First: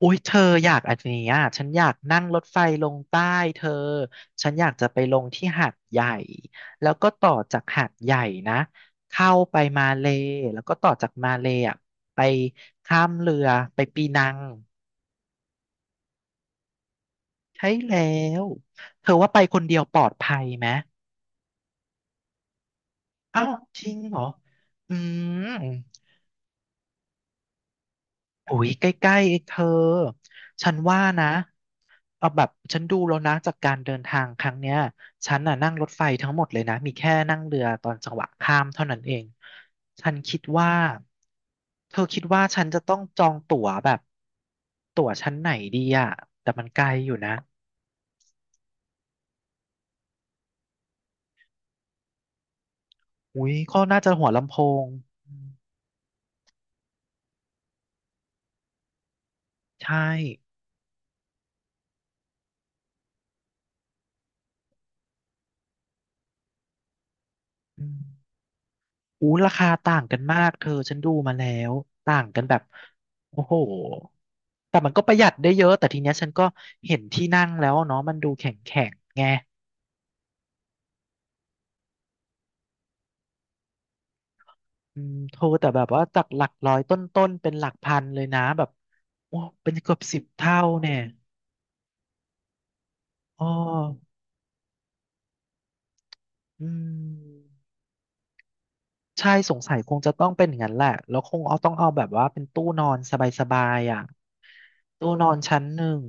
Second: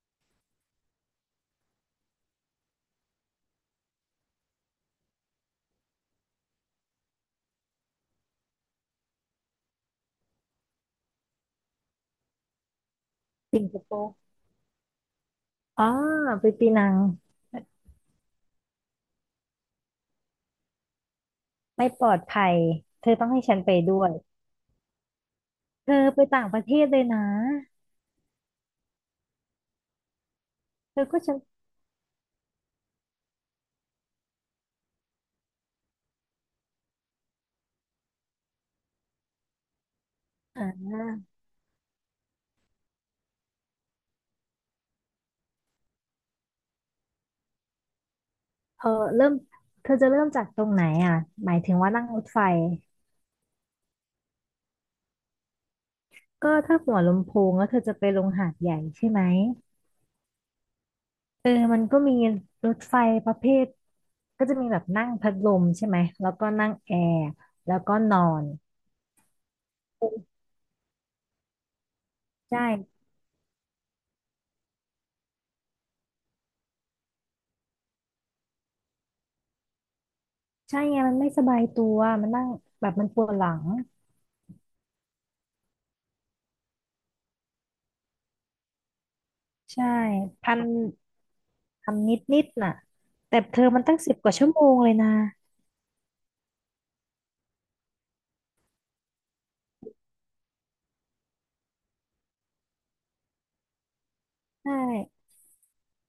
อุ้ยเธออยากอันนี้อ่ะฉันอยากนั่งรถไฟลงใต้เธอฉันอยากจะไปลงที่หาดใหญ่แล้วก็ต่อจากหาดใหญ่นะเข้าไปมาเลแล้วก็ต่อจากมาเลอ่ะไปข้ามเรือสิงคไปโปปีร์นังอ๋อไปปีนังใช่แล้วเธอว่าไปคนเดียวปลอดภัยไหมไม่ปลอดภัยเธอต้องอ้าให้วฉันไปจริงด้วยเหรออืม เธอไปต่างประเทศเลยนะโอ้ยใกล้ๆเองเธอ ฉันเธว่าอก็นะฉันเอาแบบฉันดูแล้วนะจากการเดินทางครั้งเนี้ยฉันน่ะนั่งรถไฟทั้งหมดเลยนะมีแค่นั่งเรือตอนจังหวะข้ามเท่านั้นเองฉันคิดอ่ว่าาเธอคิดว่าฉันจะต้องจองตั๋วแบบตั๋วชั้นไหนดีอะแต่มันไกลอยู่นะเออเริ่มเธอจะเริ่มจากตรงไหนอ่ะหมายถึงว่านั่งรถไฟอุ้ยก็น่าจะหัวลำโพงอืมก็ถ้าหัวลำโพงแล้วเธอจะไปลงหาดใหญ่ใช่ไหมใช่เออมันก็มีรถไฟประเภทก็จะมีแบบนั่งพัดลมใช่ไหม แล้วก็นั่งแอร์แล้วอืก็ม นอนอู้ราคาต่างกันมากเธอฉันดูมาแล้วต่างกันใแบบช่โอ้โหแต่มันก็ประหยัดได้เยอะแต่ทีเนี้ยฉันก็เห็นที่นั่งแล้วเนาะมันดูแข็งแข็งไงใช่ไงมันไม่สบายตัวมันนั่งแบบมันปวดหลังอืมโทรแต่แบบว่าจากหลักร้อยต้นๆเป็นหลักพันเลยนะแบบโอ้เป็นใช่เกือบสิบพัเท่าน เนี่ยทำนิดนิดน่ะแต่อ๋อเธอมันตั้งสิบกว่าชั่วโมงเลยนะอืมใช่สงสัยคงจะต้องเป็นอย่างนั้นแหละแล้วคงเอาต้องเอาแบบว่าเป็นตู้นอนสบายๆอ่ะใช่ตู้นอนชั้นหนึ่ง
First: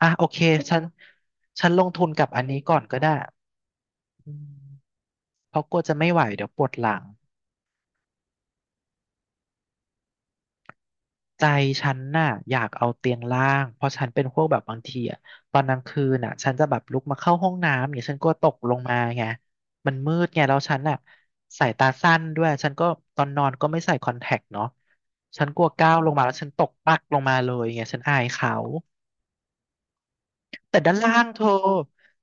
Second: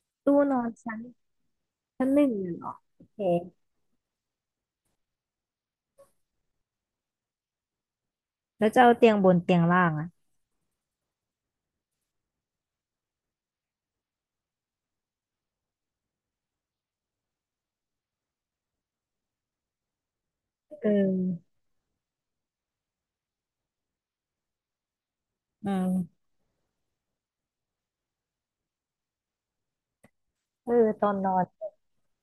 อ่ะโอตู้เคนอนฉันชั้นฉันลงทุชั้นนหกันึ่บงอันน่ะนี้เหรอก่อนก็โอได้ เคอืมเพราะกลัวจะไม่ไหวเดี๋ยวปวดหลังแล้วจะเอาเตียงบนเตียงล่างอ่ะใจฉันน่ะอยากเอาเตียงล่างเพราะฉันเป็นพวกแบบบางทีอ่ะตอนกลางคืนน่ะฉันจะแบบลุกมาเข้าห้องน้ำเนี่ยฉันกลัวตกลงมาไงมันมืดไงแล้วฉันเอน่ะอสายตาสั้นด้วยฉันก็ตอนนอนก็ไม่ใส่คอนแทคเนาะฉันกลัวอืก้าวลมงมาแล้วฉันตกปักลงมาเลยไงฉันอายเขาเอแต่อด้านตอล่านงนอเธนอ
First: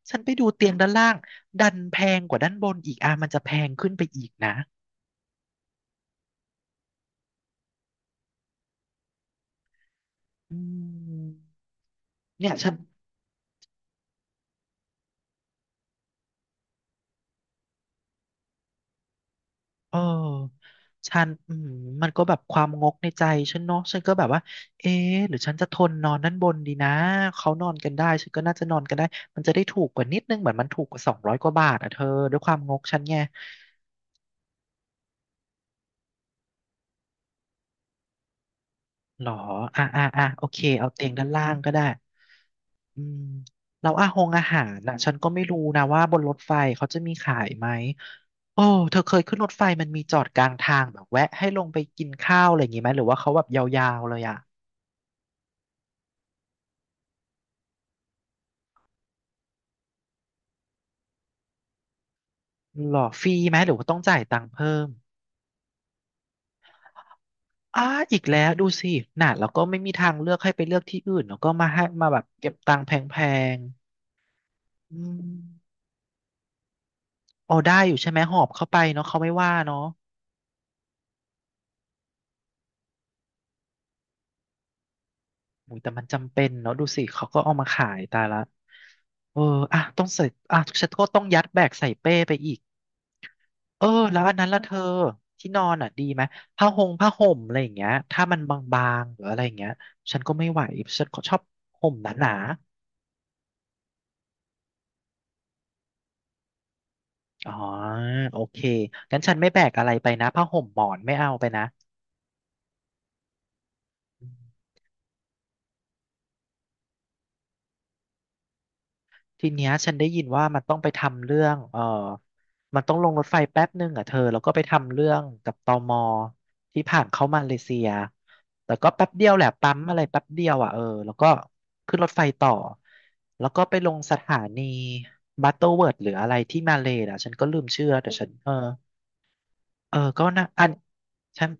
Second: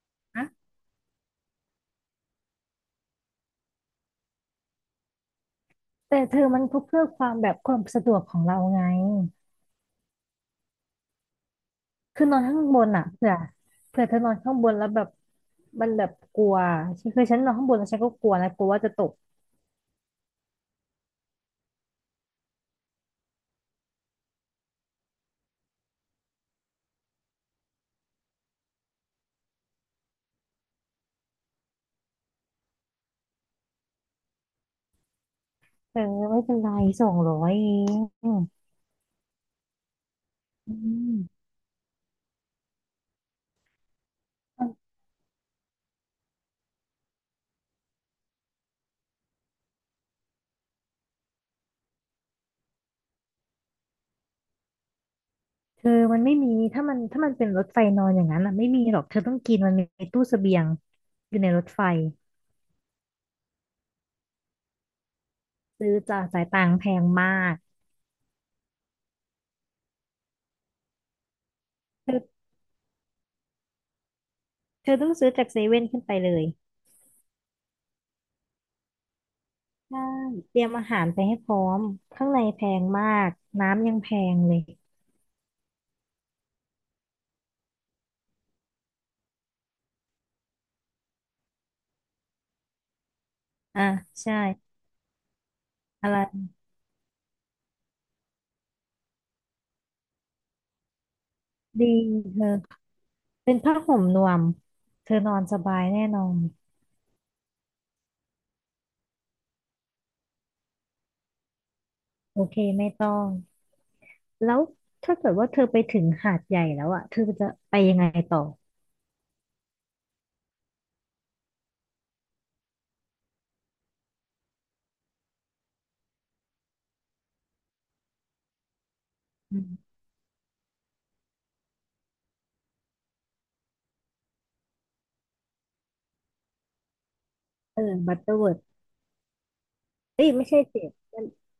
ฉันไปดูเตีนะยงด้านล่างดันแพงกว่าด้านบนอีกอ่ะมันจะแพงขึ้นไปอีกนะแต่เธอมันเพื่อความแบบความสะดวกของเราไงอืมคือนอนเนี่ยข้าฉังน บนอ่ะเผื่อเธอนอนข้างบนแล้วแบบมันแบบกลัวคือฉันนอนข้างบนแล้วฉันก็กลัวนะกลัวว่าจะตกเออฉันอืมมันก็แบบความงกในใจฉันเนาะฉันก็แบบว่าเอ๊ะหรือฉันจะทนนอนด้านบนดีนะเขานอนกันได้ ฉันก็น่าจะนอนกันได้มันจะได้ถูกกว่านิดนึงเหมือนมันถูกกว่า200 กว่าบาทอ่ะเธอด้วยความงกฉันไงเออไม่เป็นไร200เองอหรออ่ะอ่ะอ่ะโอเคืเอาเตียงด้านล่าม งก็ได้อืมแล้วอาหงอาหารน่ะฉันก็ไม่รู้นะว่าบนรถไฟเขาจะมีขายไหมโอ้เธอเคยขึ้นรถไฟมันมีจอดกลางทางแบบแวะให้ลงไปกินข้าวอะไรอย่างงี้ไหมหรือว่าเขาแบบยาวๆเลยอ่ะ เธอมันไม่มีถ้ามันเป็นรถไฟนอนอย่างนั้นอ่ะไม่มีหรอกเธอต้องกินมันมีตู้เสบียงอยู่ในรถไฟหรอฟรีไหมหรือว่าต้องจ่ายตังค์เพิ่มซื้อจากสายต่างแพงมากอ่าอีกแล้วดูสิน่ะแล้วก็ไม่มีทางเลือกให้ไปเลือกที่อื่นแล้วก็มาให้มาเธแบบอเก็บตังค์แพงเธๆอือต้องมซื้อจากเซเว่นขึ้นไปเลยอ๋อได้อยู่ใช่ไหมหอบเข้าไปเนาะเขาไม่ว่าเนาะใช่เตรียมอาหารไปให้พร้อมข้างในแพงมากน้ำยังแพงเลยอุยแต่มันจำเป็นเนาะดูสิเขาก็เอามาขายตายละเอออ่ะต้องใส่อ่ะฉันก็ต้องยัดแบกใส่เป้ไปอีกเออ่ะอแล้วอัใช่นนั้นละเธอที่นอนอ่ะดีอะไหมไรผ้าหงผ้าห่มอะไรอย่างเงี้ยถ้ามันบางๆหรืออะไรอย่างเงี้ยฉันก็ไม่ไหวฉันก็ชอบดีห่มหนา เธอเป็นผ้าห่มนวมเธอนอนสบายแน่นอนอ๋อโอเคงั้นฉันไม่แบกอะไรไปนะผ้าห่มหมอนไม่เอาไปนะโอเคไม่ต้องแล้วถ้าเกิดว่าเธอไปถึงหาดใหญ่แล้วอ่ะเธอจะไปยังไงต่อทีเนี้ยฉันได้ยินว่ามันต้องไปทำเรื่องมันต้องลงรถไฟแป๊บหนึงอ่ะเธอแล้วก็ไปทำเรื่องกับตมที่ผ่านเข้ามาเลเซียแต่ก็แป๊บเดียวแหละอืมปั๊มอะไรแป๊บเดียวอ่ะเออแล้วก็ขึ้นรถไฟต่อแล้วก็ไปลงสถานีบัตเตอร์เวิร์ดหรืออะไรที่มาเลย์อ่ะฉันก็ลืมเออชื่อแต่บัตฉัเตนอร์เอเวิอร์ เออก็เอ้ยนะไม่ใช่อันสิมันฉัน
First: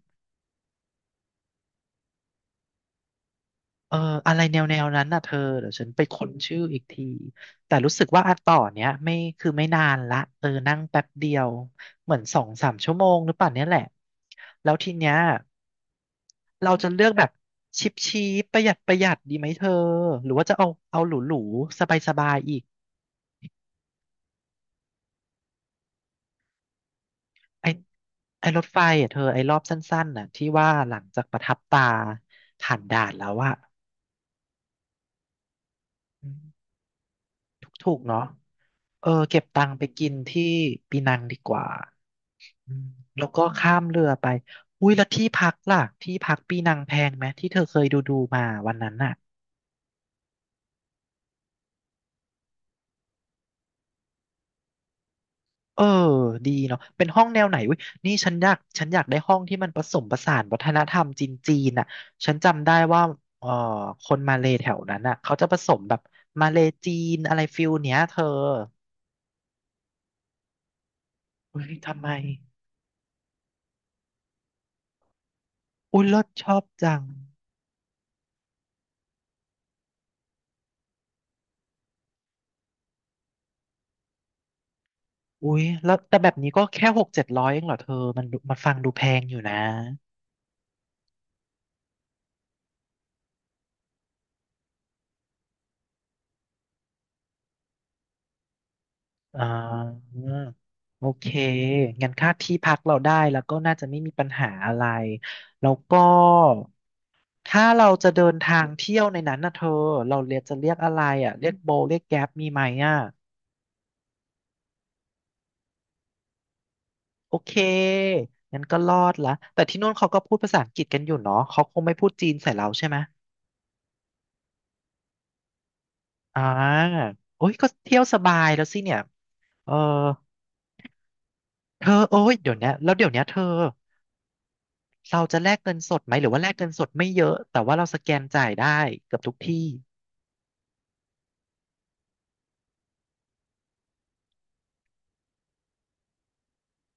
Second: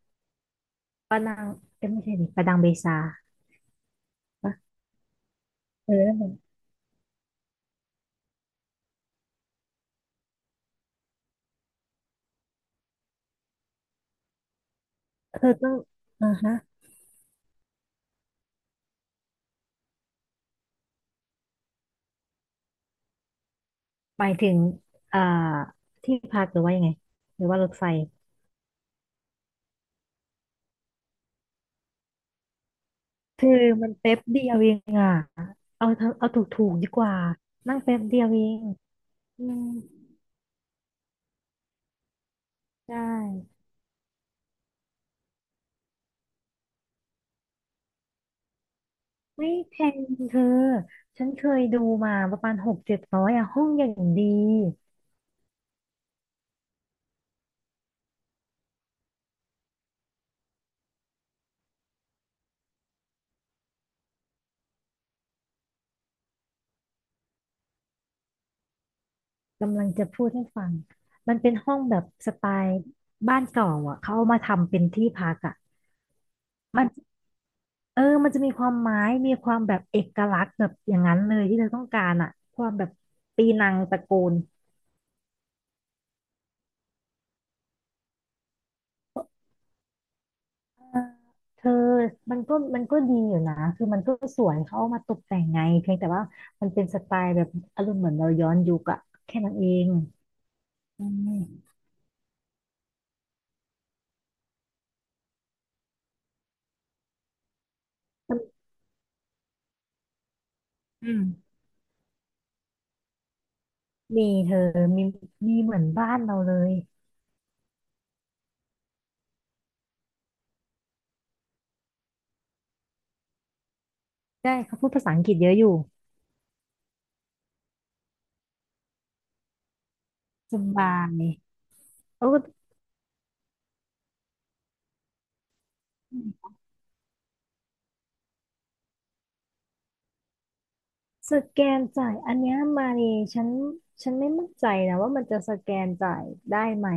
ปานังเอ้ยไม่ใช่ดิปานังเบซาเอออะไรปะแนวนั้นน่ะเธอเดี๋ยวฉันเออไปนั่นค้มันนชื่ออีกทีแต่รู้สึกว่าอันต่อเนี้ยไม่คือไม่นานละเออนั่งแป๊บเดียวเหมือน2-3 ชั่วโมงหรือเปล่าเนี้ยแหละแล้วทีเนี้ยเธอต้องอ่าเราฮะจะเลือกแบบชิปชีปประหยัดประหยัดดีไหมเธอหรือว่าจะเอาหรูหรูสบายสบายๆอีกหมายถึงอ่าที่พักหรือว่ายังไงหรือว่าไอรถไฟไอรถไฟอ่ะเธอไอรอบสั้นๆน่ะที่ว่าหลังจากประทับตาผ่านด่านแล้วเธออะมันแป๊บเดียวเองอ่ะเอาเธอเอาถูกถูกดีกว่าถูกนั่งถูแป๊กบๆเดีเนาะยวเองเออเก็บอืตัมงค์ไปกินที่ปีนังดีกว่า อืมไชแล้วก็่ข้ามเรือไปอุ้ยแล้วที่พักล่ะที่พักปีนังแพงไหมที่เธอเคยดูมาวันนั้นน่ะไม่แพงเธอฉันเคยดูมาประมาณ600-700อะห้องอย่างดีเออดีเนาะเป็นห้องแนวไหนอุ้ยนี่ฉันอยากได้ห้องที่มันผสมผสานวัฒนธรรมจีนจีนน่ะฉันจำได้ว่าเออคนมาเลแถวนั้นน่ะเขาจะผสมแบบมาเลจีนอะไรฟิลเนี้ยเธอกำลังจะพูดให้ฟังมันเป็นอุ้ยห้องแบทำบไม สไตล์บ้านเก่าอะเขาเอามาทำเป็นที่พักอะอุ้ยรลชอบมัน จังเออ มันจะมีความไม้มีความแบบเอกลักษณ์แบบอย่างนั้นเลยที่เธอต้องการอะความแบบปีนังตระกูลอุ้ยแล้วแต่แบบนี้ก็แค่600-700เองเหรอเธอมันดูมันฟังดูแพงอยู่นะ เออเธอมันก็ดีอยู่นะคือมันก็สวยเขาเอามาตกแต่งไงเพียงแต่ว่ามันเป็นสไตล์แบบอารมณ์เหมือนเราย้อนยุคอะแค่อ่นั้นเองาโออืเคมงั้นค่าที่พักเราได้แล้วก็น่าจะไม่มีปัญหาอะไรแล้วก็ถ้าเราจะเดิมันนทางเที่ยวในนั้นนะเธอเราเรียกจะเรียกอะไรอืมเรียกโบเรียกแก๊ปมีไหมอ่ะมีเธอมีมีเหมือนบ้านเราเลยโอเคงั้นก็รอดละแต่ที่นู่นเขาก็พูดภาษาอังกฤษกันอยู่เนาะเขาคงไม่พูดจีนใส่เราใช่ไหมได้เขาพูดภาษาอังกฤษเยอะอยู่อ่าโอ้ยก็เที่ยวสบายแล้วสิเนี่ยเออสบายเธอโอ้เอยเดี๋ยวเนี้ยแล้วเดี๋ยวเนี้ยเธอ เราจะแลกเงินสดไหมหรือว่าแลอ กเงินสดไม่เยอะแต่ว่าเราสแกนจ่ายได้เกือบทุกที่สแกนจ่ายอันเนี้ยมาเลยฉันไม่มั่นใจนะว่ามันจะสแกนจ่ายได้ไหม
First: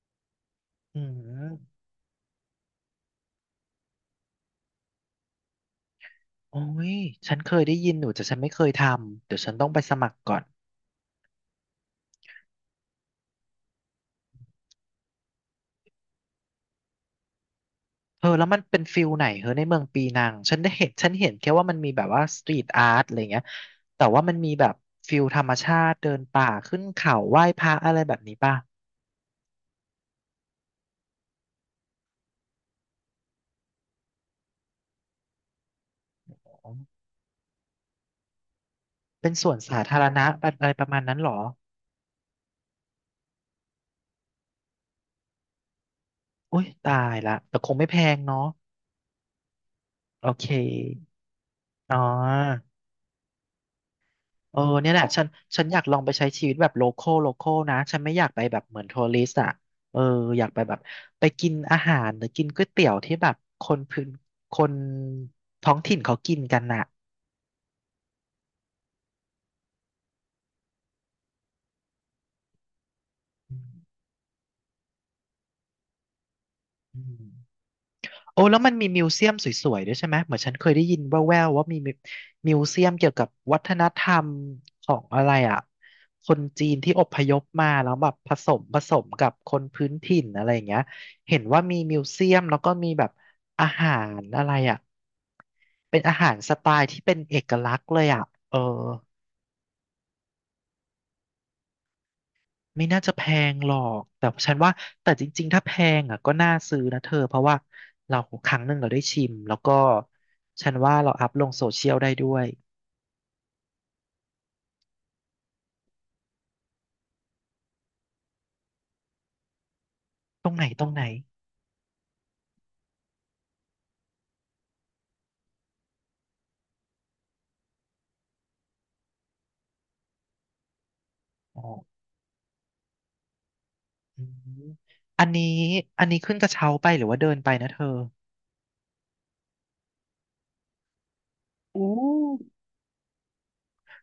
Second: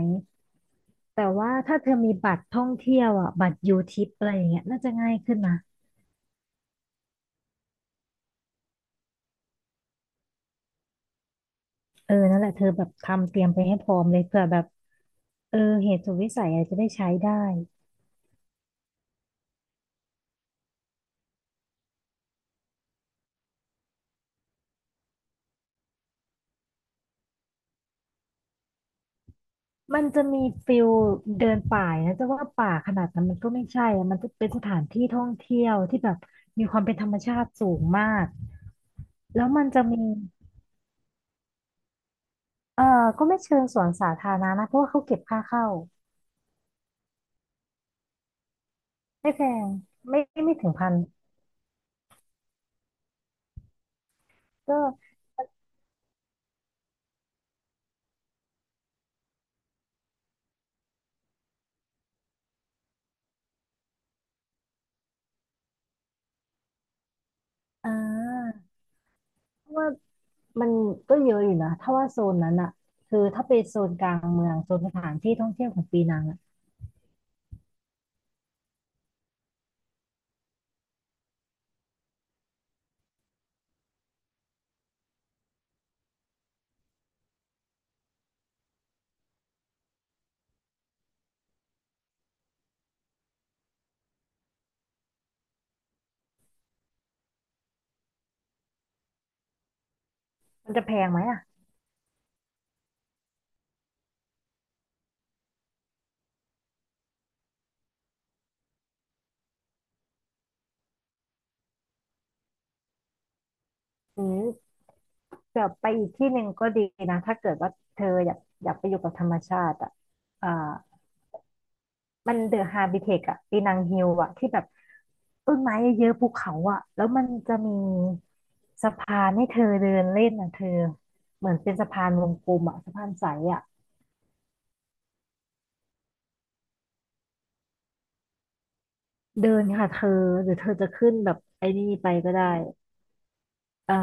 อืแต่ว่าถ้ามเธอมีบัตรท่องเที่ยวอ่ะบัตรยูทิปอะไรอย่างเงี้ยน่าจะง่ายขึ้นนะโอ้ยฉันเคยได้ยินอยู่แต่ฉันไม่เคยทำเดี๋ยวฉันต้องไปสมัครก่อนเออนั่นแหละเธอแบบทำเตรียมไปให้พร้อมเลยเผื่อแบบเออเหตุสุดวิสัยอะไรจะได้ใช้ได้เออแล้วมันเป็นฟิลไหนเออในเมืองปีนังฉันได้เห็นฉันเห็นแค่ว่ามันมีแบบว่าสตรีทอาร์ตอะไรเงี้ยแต่ว่ามันมีแบบฟิลธรรมชาติเดินป่าขึ้นเขาไหว้พระอะไรแบบนี้ป่ะมันจะมีฟิลเดินป่านะจะว่าป่าขนาดนั้นมันก็ไม่ใช่อะมันจะเป็นสถานที่ท่องเที่ยวที่แบบมีอ๋อความเป็นธรรมชาติสูงมากเป็นสแล้ววนมันสาจะธามี รณะอะไรประมาณนั้นเหรอเออก็ไม่เชิงสวนสาธารณะนะเพราะว่าเขาเก็บค่าเข้าอุ้ยตายละแต่คงไม่แพงเนาะไม่แพงไม่โอเคไม่ถึงพันอ๋อ เออก็เนี่ยแหละฉันอยากลองไปใช้ชีวิตแบบโลคอลโลคอลนะฉันไม่อยากไปแบบเหมือนทัวริสต์อ่ะเอออยากไปแบบไปกินอาหารหรือกินก๋วยเตี๋ยวที่แบบคนพื้นคนท้องถิ่นเขากินกันน่ะอ่าเพราะว่ามันก็เยอะอยู่นะถ้าว่าโซนนั้นอะคือถ้าไปโซนกลางเมืองโซนสถานที่ท่องเที่ยวของปีนังอะอืม โอ้แล้วมันมีมิวเซียมสวยๆด้วยใช่ไหมเหมือนฉันเคยได้ยินแว่วๆว่ามีมิวเซียมเกี่ยวกับวัฒนธรรมของอะไรอ่ะคนจีนที่อพยพมาแล้วแบบผสมกับคนพื้นถิ่นอะไรอย่างเงี้ยเห็นว่ามีมิวเซียมแล้วก็มีแบบอาหารอะไรอ่ะเป็นอาหารสไตล์ที่เป็นเอกลักษณ์เลยอ่ะเออ มันจะแพงไหมอะไม่น่าจะแพงหรอก แต่ฉันว่าแต่จริงๆถ้าแพงอ่ะก็น่าซื้อนะเธอเพราะว่าเราครั้งหนึ่งเราได้ชิมแล้วก็ฉันว่าเราอัพลงโซเชียลได้ด้วยหรือแบบไปอีกที่หนึ่งก็ดีนะถ้าเกิดว่าเธออยากไปอยู่กับธรรมชาติอะตรอ่า งไหนตรงไหนมันเดอะฮาบิเทคอะปีนังฮิลอะที่แบบต้นไม้เยอะๆภูเขาอะแล้วมันจะมีสะพานให้เธอเดินเล่นอะเธอ เหมือนอ๋อเป็นสะพานวงกลมอะสะพานใสอะอืมอันนี้อันนี้ขึ้นกระเช้าไปหรือว่าเดินไปนะเธอเดินค่ะเธอ หรือเธอจะขึ้นแบบไอ้นี่ไปก็ได้ อ่า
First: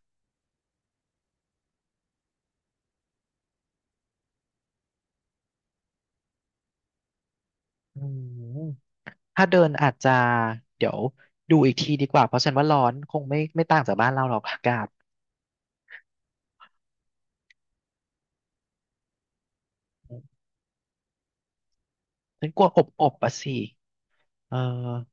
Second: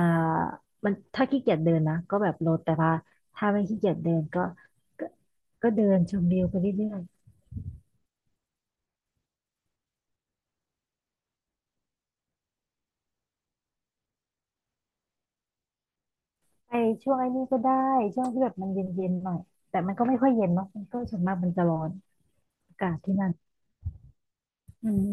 มันถ้าขี้เกียจเดินนะก็แบบลดแต่ว่าถ้าไม่ขี้เกียจเดินก็ก็ ก็เดินชมวิวไปเรื่อยอืมถ้าเดินอาจจะเดี๋ยวดูอีกทีดีกว่าเพราะฉันว่าร้อนคงไม่ต่างจากบ้านเราหรอกอากาศๆไปช่วงไอ้นี่ก็ได้ช่วงที่แบบมันเย็นๆหน่อยแต่มันก็อืไม่ค่อยมเย็นเนาะมันก็ส่วนมากมันจะร้อนฉันกลัวอาอบกาศอที่บนั่อ่ะนสิเออ อืม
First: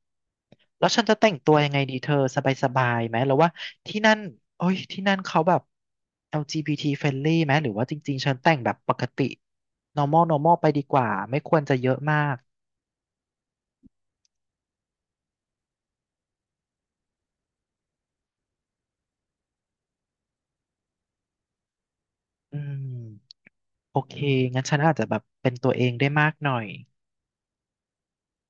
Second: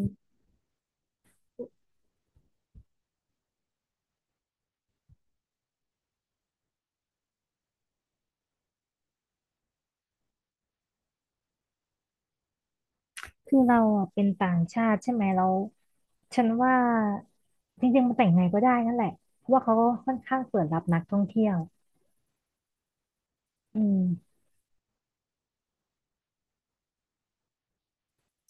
แล้วฉันจะแต่งตัวยังไงดีเธอสบายๆไหมแล้วว่าที่นั่นโอ้ยที่นั่นเขาแบบ LGBT friendly ไหมหรือว่าจริงๆฉันแต่งแบบปกติ normal normal ไปดีกว่าไม่ควรจะเยอะมากคือเราอะเป็นต่างชาติใช่ไหมเราฉันว่าจริงๆมันแต่งไงก็ได้นั่นแหละเพราะว่าเขาก็ค่อนข้างเปิดรับนักท่องเที่ยวอืมอืโอเคมงั้นฉันอาจจะแบบเป็นตัวเองได้มากหน่อย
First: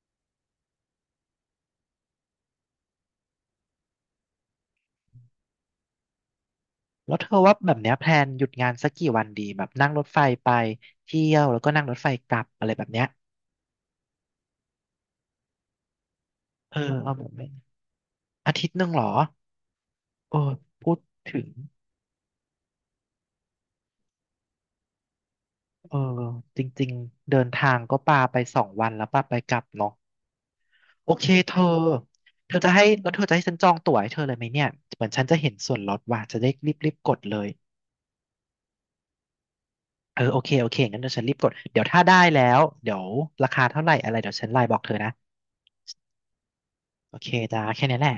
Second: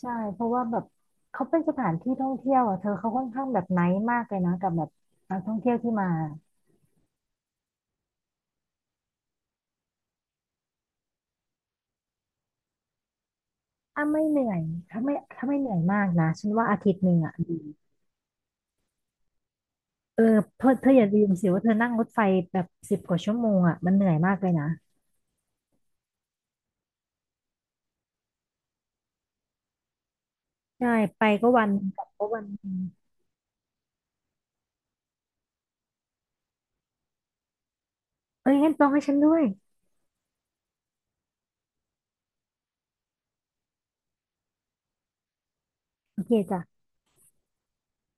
ใช่เพราะว่าแบบเขาเป็นสถานที่ท่องเที่ยวอ่ะเธอเขาค่อนข้างแบบไนท์มากเลยนะกับแบบนักท่องเที่ยวที่มาแล้วเธอว่าแบบเนี้ยแพลนหยุดงานสักกี่วันดีแบบนั่งรถไฟไปเที่ยวแล้วก็นั่งรถไฟกลับอะไรแบบเนี้ยอ่ะไม่เหนื่อยถ้าไม่เหนื่อยมากนะฉันว่าเออาอทิตย์หเอานึ่งแบบอ่ะเป็นอาทิตย์หนึ่งเหรอเออเออเธอเธพูอดอย่าลืมถึสิง ว่าเธอนั่งรถไฟแบบสิบกว่าชั่วโมงอ่ะมันเหนื่อยมากเลยนะเออจริงๆเดินทางก็ปาไปสองวันแล้วปาไปกลับเนาะใช่โอไปเคก็เธอวันหนึ่งกลับก็วันเธอหจะนึ่งให้แล้วเธอจะให้ฉันจองตั๋วให้เธอเลยไหมเนี่ยเหมือนฉันจะเห็นส่วนลดว่าจะได้รีบๆกดเลยเอ้ยงั้นต้องให้ฉันด้วยเออโอเคงั้นเดี๋ยวฉันรีบกดเดี๋ยวถ้าได้แล้วเดี๋ยวราคาเท่าไหร่อะไรเดี๋ยวฉันไลน์บอกเธอนะโอเคจ้ะโอเคจ้าแค่นี้แหละ